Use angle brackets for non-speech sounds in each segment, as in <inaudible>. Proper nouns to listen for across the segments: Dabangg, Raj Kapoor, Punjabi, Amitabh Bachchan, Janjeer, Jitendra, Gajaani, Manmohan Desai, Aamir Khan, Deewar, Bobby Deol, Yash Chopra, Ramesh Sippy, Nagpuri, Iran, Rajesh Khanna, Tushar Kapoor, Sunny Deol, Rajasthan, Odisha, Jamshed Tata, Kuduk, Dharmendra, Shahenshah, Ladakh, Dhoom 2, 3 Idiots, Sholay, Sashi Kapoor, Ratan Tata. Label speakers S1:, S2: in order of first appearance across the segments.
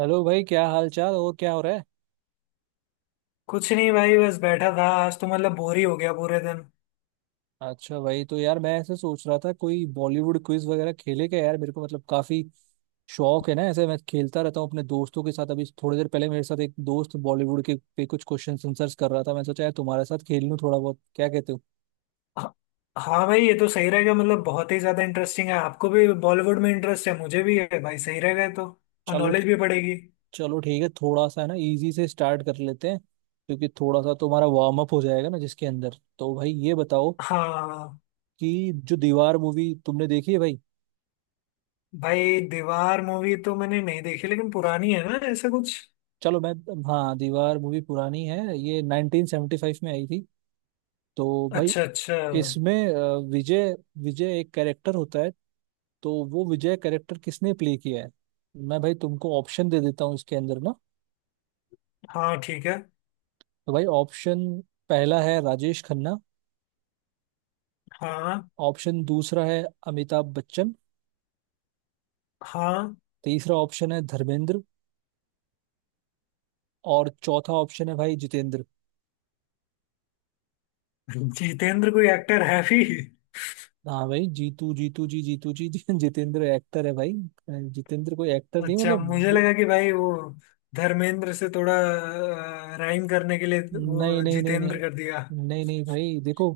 S1: Hello भाई, क्या हाल चाल और क्या हो रहा है?
S2: कुछ नहीं भाई, बस बैठा था। आज तो मतलब बोर ही हो गया पूरे दिन।
S1: अच्छा भाई, तो यार मैं ऐसे सोच रहा था कोई बॉलीवुड क्विज वगैरह खेले क्या यार। मेरे को मतलब काफी शौक है ना, ऐसे मैं खेलता रहता हूँ अपने दोस्तों के साथ। अभी थोड़ी देर पहले मेरे साथ एक दोस्त बॉलीवुड के पे कुछ क्वेश्चन आंसर्स कर रहा था। मैं सोचा यार तुम्हारे साथ खेल लूँ थोड़ा बहुत। क्या कहते हो?
S2: ह- हाँ भाई, ये तो सही रहेगा। मतलब बहुत ही ज्यादा इंटरेस्टिंग है। आपको भी बॉलीवुड में इंटरेस्ट है, मुझे भी है। भाई सही रहेगा ये तो। और
S1: चलो
S2: नॉलेज
S1: ठीक।
S2: भी बढ़ेगी।
S1: चलो ठीक है, थोड़ा सा है ना इजी से स्टार्ट कर लेते हैं, क्योंकि थोड़ा सा तुम्हारा वार्म अप हो जाएगा ना जिसके अंदर। तो भाई ये बताओ
S2: हाँ।
S1: कि जो दीवार मूवी तुमने देखी है भाई।
S2: भाई दीवार मूवी तो मैंने नहीं देखी, लेकिन पुरानी है ना, ऐसा कुछ।
S1: चलो मैं। हाँ, दीवार मूवी पुरानी है, ये 1975 में आई थी। तो भाई
S2: अच्छा अच्छा।
S1: इसमें विजय विजय एक कैरेक्टर होता है। तो वो विजय कैरेक्टर किसने प्ले किया है? मैं भाई तुमको ऑप्शन दे देता हूँ इसके अंदर ना।
S2: हाँ, ठीक है।
S1: तो भाई ऑप्शन पहला है राजेश खन्ना।
S2: हाँ।
S1: ऑप्शन दूसरा है अमिताभ बच्चन।
S2: हाँ,
S1: तीसरा ऑप्शन है धर्मेंद्र। और चौथा ऑप्शन है भाई जितेंद्र।
S2: जितेंद्र कोई एक्टर है भी?
S1: हाँ भाई, जीतू जीतू जी <laughs> जितेंद्र एक्टर है भाई। जितेंद्र कोई एक्टर नहीं,
S2: अच्छा, मुझे
S1: मतलब
S2: लगा कि भाई वो धर्मेंद्र से थोड़ा राइम करने के लिए
S1: नहीं
S2: वो
S1: नहीं नहीं, नहीं
S2: जितेंद्र कर दिया।
S1: नहीं नहीं भाई, देखो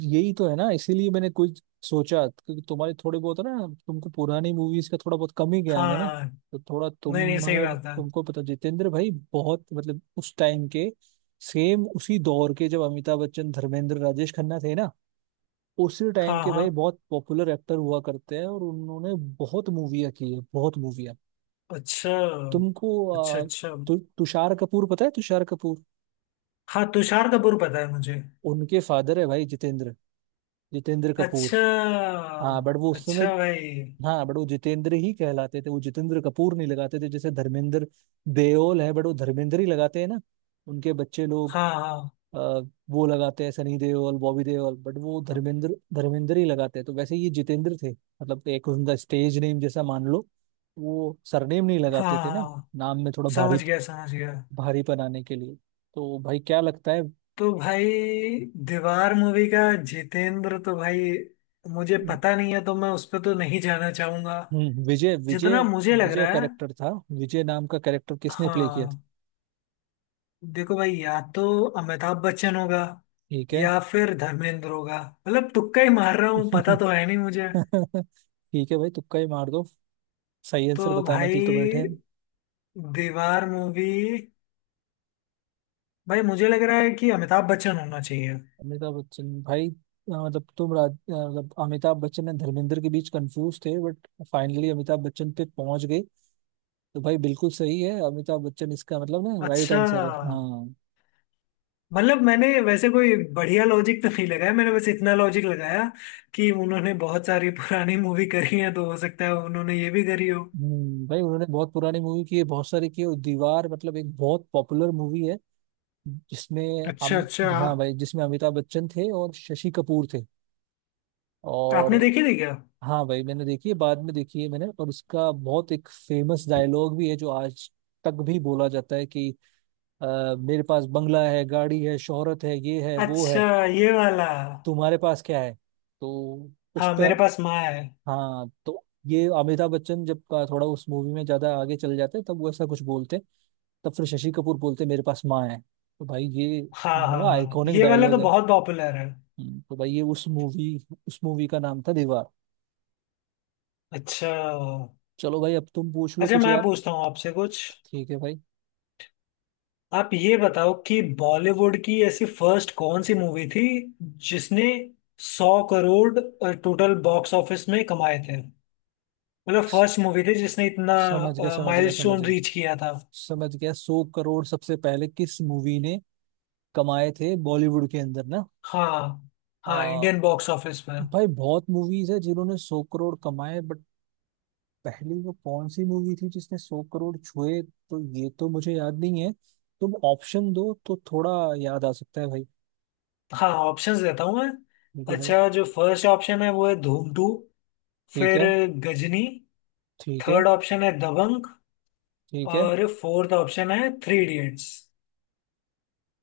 S1: यही तो है ना। इसीलिए मैंने कुछ सोचा, क्योंकि तुम्हारे थोड़े बहुत है ना, तुमको पुरानी मूवीज का थोड़ा बहुत कम ही ज्ञान है ना।
S2: हाँ।
S1: तो थोड़ा
S2: नहीं नहीं, सही
S1: तुम्हारा,
S2: बात है।
S1: तुमको पता, जितेंद्र भाई बहुत मतलब उस टाइम के, सेम उसी दौर के जब अमिताभ बच्चन, धर्मेंद्र, राजेश खन्ना थे ना, उसी टाइम
S2: हाँ
S1: के भाई
S2: हाँ।
S1: बहुत पॉपुलर एक्टर हुआ करते हैं, और उन्होंने बहुत मूवियाँ की है, बहुत मूवियाँ।
S2: अच्छा
S1: तुमको
S2: अच्छा अच्छा।
S1: तुषार कपूर पता है? तुषार कपूर
S2: हाँ, तुषार कपूर पता है मुझे।
S1: उनके फादर है भाई जितेंद्र, जितेंद्र कपूर।
S2: अच्छा।
S1: हाँ बट वो उस समय,
S2: अच्छा भाई।
S1: हाँ बट वो जितेंद्र ही कहलाते थे, वो जितेंद्र कपूर नहीं लगाते थे। जैसे धर्मेंद्र देओल है बट वो धर्मेंद्र ही लगाते हैं ना। उनके बच्चे लोग
S2: हाँ हाँ
S1: अ, वो लगाते हैं, सनी देओल, बॉबी देओल, बट वो धर्मेंद्र, धर्मेंद्र ही लगाते हैं। तो वैसे ये जितेंद्र थे, मतलब एक उनका स्टेज नेम जैसा मान लो। वो सरनेम नहीं
S2: हाँ
S1: लगाते थे ना,
S2: हाँ।
S1: नाम में थोड़ा भारी,
S2: समझ गया समझ गया।
S1: भारीपन आने के लिए। तो भाई क्या लगता है?
S2: तो भाई दीवार मूवी का जितेंद्र, तो भाई मुझे पता नहीं है, तो मैं उस पर तो नहीं जाना चाहूंगा।
S1: विजय,
S2: जितना
S1: विजय।
S2: मुझे लग
S1: विजय
S2: रहा है।
S1: कैरेक्टर था। विजय नाम का कैरेक्टर किसने प्ले किया था?
S2: हाँ। देखो भाई, या तो अमिताभ बच्चन होगा,
S1: ठीक है।
S2: या फिर धर्मेंद्र होगा। मतलब तुक्का ही मार रहा हूँ, पता तो
S1: <laughs>
S2: है नहीं मुझे।
S1: ठीक है भाई, तुक्का ही मार दो। सही
S2: तो
S1: आंसर बताने के लिए तो बैठे हैं।
S2: भाई दीवार मूवी, भाई मुझे लग रहा है कि अमिताभ बच्चन होना चाहिए।
S1: अमिताभ बच्चन भाई, मतलब तुम राज मतलब अमिताभ बच्चन और धर्मेंद्र के बीच कंफ्यूज थे बट फाइनली अमिताभ बच्चन पे पहुंच गए। तो भाई बिल्कुल सही है, अमिताभ बच्चन। इसका मतलब ना राइट
S2: अच्छा,
S1: आंसर है। हाँ,
S2: मतलब मैंने वैसे कोई बढ़िया लॉजिक तो नहीं लगाया। मैंने बस इतना लॉजिक लगाया कि उन्होंने बहुत सारी पुरानी मूवी करी है, तो हो सकता है उन्होंने ये भी करी हो।
S1: भाई, उन्होंने बहुत पुरानी मूवी की है, बहुत सारी की है। और दीवार मतलब एक बहुत पॉपुलर मूवी है, जिसमें
S2: अच्छा
S1: अम
S2: अच्छा।
S1: हाँ भाई, जिसमें अमिताभ बच्चन थे और शशि कपूर थे।
S2: आपने
S1: और
S2: देखी थी क्या?
S1: हाँ भाई मैंने देखी है, बाद में देखी है मैंने। और उसका बहुत एक फेमस डायलॉग भी है जो आज तक भी बोला जाता है कि मेरे पास बंगला है, गाड़ी है, शोहरत है, ये है, वो
S2: अच्छा,
S1: है,
S2: ये वाला।
S1: तुम्हारे पास क्या है? तो उस
S2: हाँ,
S1: पे,
S2: मेरे पास माँ है।
S1: हाँ, तो ये अमिताभ बच्चन जब का, थोड़ा उस मूवी में ज्यादा आगे चले जाते हैं, तब वो ऐसा कुछ बोलते हैं। तब फिर शशि कपूर बोलते हैं, मेरे पास माँ है। तो भाई ये
S2: हाँ हाँ
S1: बड़ा
S2: हाँ,
S1: आइकॉनिक
S2: ये वाला तो
S1: डायलॉग है।
S2: बहुत पॉपुलर है।
S1: तो भाई ये उस मूवी, उस मूवी का नाम था दीवार।
S2: अच्छा।
S1: चलो भाई, अब तुम पूछ लो
S2: अच्छा,
S1: कुछ
S2: मैं
S1: यार।
S2: पूछता हूँ आपसे कुछ।
S1: ठीक है भाई।
S2: आप ये बताओ कि बॉलीवुड की ऐसी फर्स्ट कौन सी मूवी थी जिसने सौ करोड़ टोटल बॉक्स ऑफिस में कमाए थे। मतलब फर्स्ट मूवी थी जिसने इतना
S1: समझ गया समझ गया समझ
S2: माइलस्टोन
S1: गया
S2: रीच किया था।
S1: समझ गया। सौ करोड़ सबसे पहले किस मूवी ने कमाए थे बॉलीवुड के अंदर ना।
S2: हाँ। हाँ,
S1: आ,
S2: इंडियन बॉक्स ऑफिस में।
S1: भाई बहुत मूवीज है जिन्होंने सौ करोड़ कमाए बट पहली वो कौन सी मूवी थी जिसने सौ करोड़ छुए, तो ये तो मुझे याद नहीं है। तुम ऑप्शन दो तो थोड़ा याद आ सकता है भाई।
S2: हाँ, ऑप्शंस देता हूँ
S1: ठीक
S2: मैं।
S1: है भाई।
S2: अच्छा, जो फर्स्ट ऑप्शन है वो है धूम टू।
S1: ठीक
S2: फिर
S1: है।
S2: गजनी।
S1: ठीक है।
S2: थर्ड ऑप्शन है दबंग।
S1: ठीक है।
S2: और फोर्थ ऑप्शन है Three Idiots.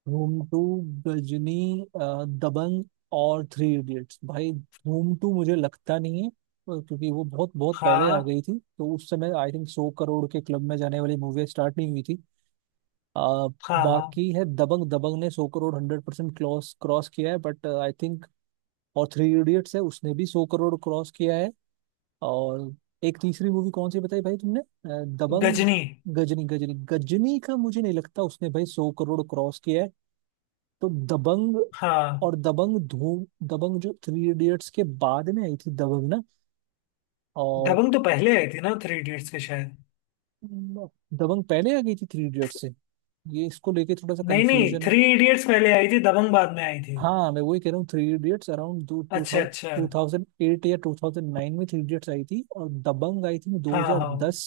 S1: Dhoom two, Ghazni, दबंग और थ्री इडियट्स। भाई धूम टू मुझे लगता नहीं है, क्योंकि वो बहुत बहुत पहले आ
S2: हाँ।
S1: गई थी, तो उस समय आई थिंक सौ करोड़ के क्लब में जाने वाली मूवी स्टार्ट नहीं हुई थी। अ,
S2: हाँ। हाँ,
S1: बाकी है दबंग। दबंग ने सौ crore hundred percent cross cross किया है, बट आई थिंक। और थ्री इडियट्स है, उसने भी सौ करोड़ क्रॉस किया है। और एक तीसरी मूवी कौन सी बताई भाई तुमने, दबंग,
S2: गजनी।
S1: गजनी। गजनी, गजनी का मुझे नहीं लगता उसने भाई सौ करोड़ क्रॉस किया है। तो दबंग,
S2: हाँ,
S1: और दबंग, धूम, दबंग जो थ्री इडियट्स के बाद में आई थी दबंग ना। और
S2: दबंग तो पहले आई थी ना थ्री इडियट्स के, शायद।
S1: दबंग पहले आ गई थी थ्री इडियट्स से, ये इसको लेके थोड़ा सा
S2: नहीं नहीं,
S1: कंफ्यूजन है।
S2: थ्री इडियट्स पहले आई थी, दबंग बाद में आई थी।
S1: हाँ, मैं वही कह रहा हूँ, थ्री इडियट्स अराउंड टू
S2: अच्छा
S1: थाउजेंड,
S2: अच्छा।
S1: टू थाउजेंड एट या टू थाउजेंड नाइन में थ्री इडियट्स आई थी और दबंग आई थी दो
S2: हाँ
S1: हजार
S2: हाँ।
S1: दस,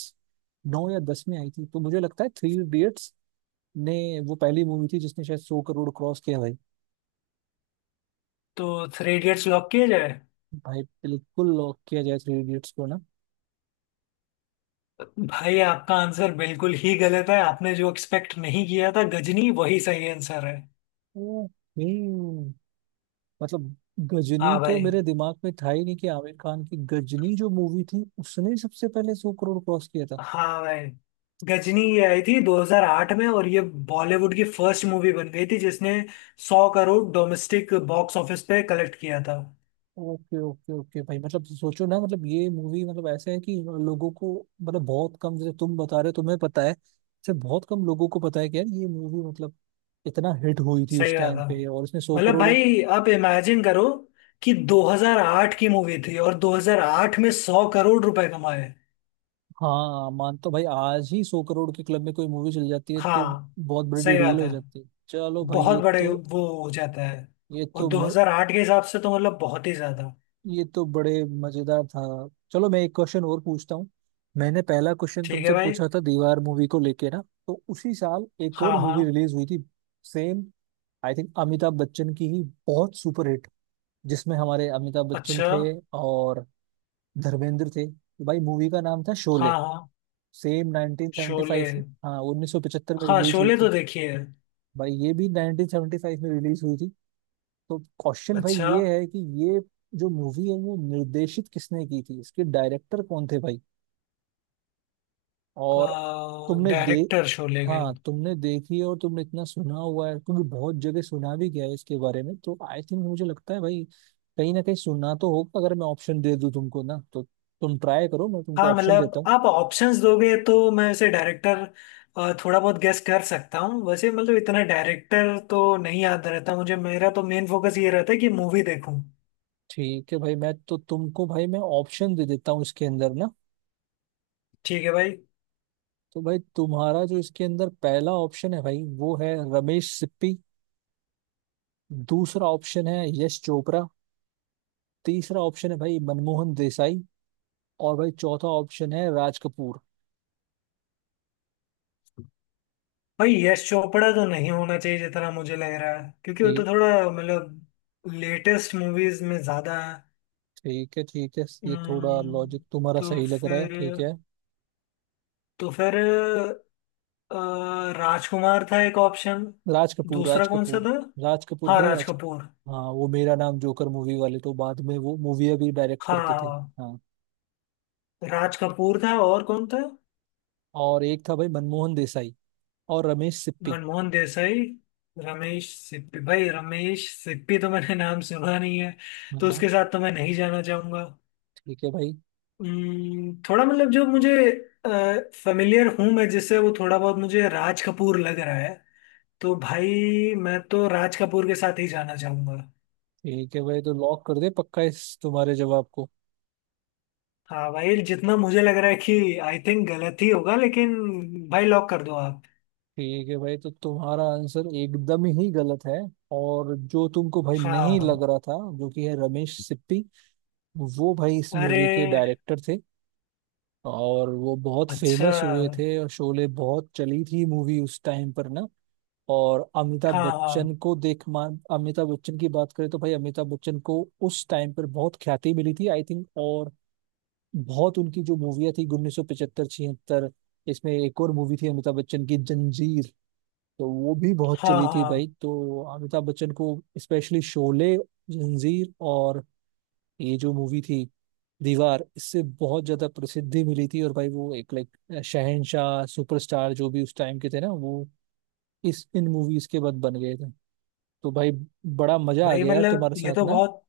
S1: नौ या दस में आई थी। तो मुझे लगता है थ्री इडियट्स ने, वो पहली मूवी थी जिसने शायद सौ करोड़ क्रॉस किया भाई।
S2: तो थ्री इडियट्स लॉक किया जाए।
S1: भाई बिल्कुल लॉक किया जाए थ्री इडियट्स को ना।
S2: भाई आपका आंसर बिल्कुल ही गलत है, आपने जो एक्सपेक्ट नहीं किया था, गजनी वही सही आंसर है।
S1: ओके। मतलब गजनी
S2: हाँ
S1: तो
S2: भाई।
S1: मेरे दिमाग में था ही नहीं कि आमिर खान की गजनी जो मूवी थी उसने सबसे पहले सौ करोड़ क्रॉस किया था।
S2: हाँ भाई, गजनी ये आई थी 2008 में, और ये बॉलीवुड की फर्स्ट मूवी बन गई थी जिसने 100 करोड़ डोमेस्टिक बॉक्स ऑफिस पे कलेक्ट किया था।
S1: ओके ओके ओके भाई, मतलब सोचो ना, मतलब ये मूवी, मतलब ऐसा है कि लोगों को मतलब बहुत कम, जैसे तुम बता रहे हो तुम्हें पता है, जैसे बहुत कम लोगों को पता है कि यार ये मूवी मतलब इतना हिट हुई थी उस
S2: सही बात
S1: टाइम
S2: था।
S1: पे और इसने सौ
S2: मतलब
S1: करोड़।
S2: भाई आप इमेजिन करो कि 2008 की मूवी थी, और 2008 में 100 करोड़ रुपए कमाए।
S1: हाँ मान, तो भाई आज ही सौ करोड़ के क्लब में कोई मूवी चल जाती है तो
S2: हाँ,
S1: बहुत बड़ी
S2: सही
S1: डील
S2: बात
S1: हो
S2: है।
S1: जाती है। चलो भाई,
S2: बहुत
S1: ये
S2: बड़े
S1: तो
S2: वो हो जाता है।
S1: ये
S2: और
S1: तो म-
S2: 2008 के हिसाब से तो मतलब बहुत ही ज्यादा।
S1: ये तो बड़े मजेदार था। चलो मैं एक क्वेश्चन और पूछता हूँ। मैंने पहला क्वेश्चन
S2: ठीक है
S1: तुमसे
S2: भाई।
S1: पूछा था दीवार मूवी को लेके ना। तो उसी साल एक और
S2: हाँ
S1: मूवी
S2: हाँ।
S1: रिलीज हुई थी, same I think Amitabh Bachchan की ही, बहुत सुपरहिट, जिसमें हमारे अमिताभ बच्चन
S2: अच्छा।
S1: थे और धर्मेंद्र थे। तो भाई मूवी का नाम था शोले।
S2: हाँ हाँ,
S1: सेम 1975
S2: शोले।
S1: में, हाँ 1975 में
S2: हाँ,
S1: रिलीज हुई
S2: शोले तो
S1: थी।
S2: देखी है।
S1: भाई ये भी 1975 में रिलीज हुई थी। तो क्वेश्चन भाई
S2: अच्छा,
S1: ये है कि ये जो मूवी है वो निर्देशित किसने की थी, इसके डायरेक्टर कौन थे भाई? और तुमने दे,
S2: डायरेक्टर शोले के?
S1: हाँ तुमने देखी है और तुमने इतना सुना हुआ है, क्योंकि बहुत जगह सुना भी गया है इसके बारे में, तो आई थिंक मुझे लगता है भाई कहीं ना कहीं सुनना तो होगा। अगर मैं ऑप्शन दे दूं तुमको ना, तो तुम ट्राई करो। मैं तुमको
S2: हाँ,
S1: ऑप्शन देता
S2: मतलब
S1: हूँ।
S2: आप ऑप्शंस दोगे तो मैं ऐसे डायरेक्टर थोड़ा बहुत गेस कर सकता हूँ। वैसे मतलब इतना डायरेक्टर तो नहीं याद रहता मुझे, मेरा तो मेन फोकस ये रहता है कि मूवी देखूँ।
S1: ठीक है भाई, मैं तो तुमको भाई मैं ऑप्शन दे देता हूँ इसके अंदर ना।
S2: ठीक है भाई।
S1: तो भाई तुम्हारा जो इसके अंदर पहला ऑप्शन है भाई, वो है रमेश सिप्पी। दूसरा ऑप्शन है यश चोपड़ा। तीसरा ऑप्शन है भाई मनमोहन देसाई। और भाई चौथा ऑप्शन है राज कपूर।
S2: भाई यश चोपड़ा तो नहीं होना चाहिए जितना मुझे लग रहा है, क्योंकि वो तो
S1: ठीक।
S2: थोड़ा मतलब लेटेस्ट मूवीज में ज्यादा है।
S1: ठीक है, ठीक है, ये थोड़ा लॉजिक
S2: हम्म,
S1: तुम्हारा
S2: तो
S1: सही लग रहा है। ठीक
S2: फिर
S1: है।
S2: तो फिर अ, राजकुमार था एक ऑप्शन।
S1: राज कपूर
S2: दूसरा
S1: राज
S2: कौन सा
S1: कपूर
S2: था?
S1: राज कपूर
S2: हाँ,
S1: भाई
S2: राज
S1: राज
S2: कपूर।
S1: हाँ, वो मेरा नाम जोकर मूवी वाले, तो बाद में वो मूवी भी डायरेक्ट करते थे
S2: हाँ,
S1: हाँ।
S2: राज कपूर था, और कौन था?
S1: और एक था भाई मनमोहन देसाई, और रमेश सिप्पी।
S2: मनमोहन देसाई, रमेश सिप्पी। भाई रमेश सिप्पी तो मैंने नाम सुना नहीं है, तो
S1: हाँ,
S2: उसके साथ तो मैं नहीं जाना चाहूंगा।
S1: ठीक है भाई।
S2: थोड़ा मतलब जो मुझे फेमिलियर हूं मैं जिससे, वो थोड़ा बहुत मुझे राज कपूर लग रहा है। तो भाई मैं तो राज कपूर के साथ ही जाना चाहूंगा।
S1: ठीक है भाई, तो लॉक कर दे पक्का इस तुम्हारे जवाब को।
S2: हाँ भाई, जितना मुझे लग रहा है कि आई थिंक गलत ही होगा, लेकिन भाई लॉक कर दो आप।
S1: ठीक है भाई, तो तुम्हारा आंसर एकदम ही गलत है। और जो तुमको भाई नहीं
S2: हाँ।
S1: लग रहा था, जो कि है रमेश सिप्पी, वो भाई इस
S2: अरे।
S1: मूवी के डायरेक्टर थे। और वो बहुत
S2: अच्छा।
S1: फेमस हुए थे और शोले बहुत चली थी मूवी उस टाइम पर ना। और अमिताभ
S2: हाँ हाँ
S1: बच्चन को देख मान, अमिताभ बच्चन की बात करें तो भाई अमिताभ बच्चन को उस टाइम पर बहुत ख्याति मिली थी आई थिंक। और बहुत उनकी जो मूवियाँ थी उन्नीस सौ पचहत्तर, छिहत्तर, इसमें एक और मूवी थी अमिताभ बच्चन की जंजीर। तो वो भी बहुत
S2: हाँ
S1: चली थी भाई।
S2: हाँ
S1: तो अमिताभ बच्चन को स्पेशली शोले, जंजीर और ये जो मूवी थी दीवार, इससे बहुत ज्यादा प्रसिद्धि मिली थी। और भाई वो एक लाइक शहनशाह, सुपरस्टार, जो भी उस टाइम के थे ना, वो इस, इन मूवीज के बाद बन गए थे। तो भाई बड़ा मजा आ
S2: भाई,
S1: गया यार
S2: मतलब
S1: तुम्हारे
S2: ये
S1: साथ
S2: तो
S1: ना।
S2: बहुत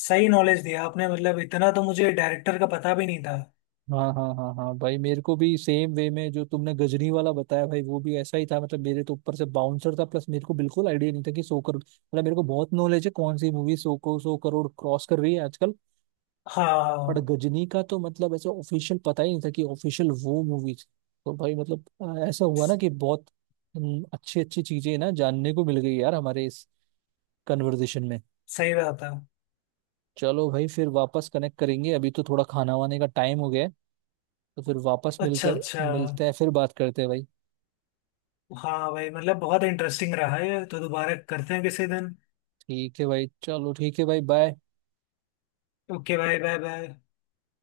S2: सही नॉलेज दिया आपने, मतलब इतना तो मुझे डायरेक्टर का पता भी नहीं था।
S1: हाँ हाँ हाँ हाँ भाई, मेरे को भी सेम वे में जो तुमने गजनी वाला बताया भाई वो भी ऐसा ही था। मतलब मेरे तो ऊपर से बाउंसर था, प्लस मेरे को बिल्कुल आइडिया नहीं था कि सौ करोड़, मतलब मेरे को बहुत नॉलेज है कौन सी मूवी सौ को सौ करोड़ क्रॉस कर रही है आजकल। बट
S2: हाँ।
S1: गजनी का तो मतलब ऐसे ऑफिशियल पता ही नहीं था कि ऑफिशियल वो मूवी थी। तो भाई मतलब ऐसा हुआ ना
S2: स-
S1: कि बहुत अच्छी अच्छी चीजें ना जानने को मिल गई यार हमारे इस कन्वर्जेशन में।
S2: सही बात है।
S1: चलो भाई फिर वापस कनेक्ट करेंगे, अभी तो थोड़ा खाना वाने का टाइम हो गया है। तो फिर वापस
S2: अच्छा
S1: मिलकर
S2: अच्छा।
S1: मिलते हैं, फिर बात करते हैं भाई।
S2: हाँ भाई मतलब बहुत इंटरेस्टिंग रहा है ये तो, दोबारा करते हैं किसी दिन।
S1: ठीक है भाई, चलो ठीक है भाई, bye.
S2: Okay, bye bye bye.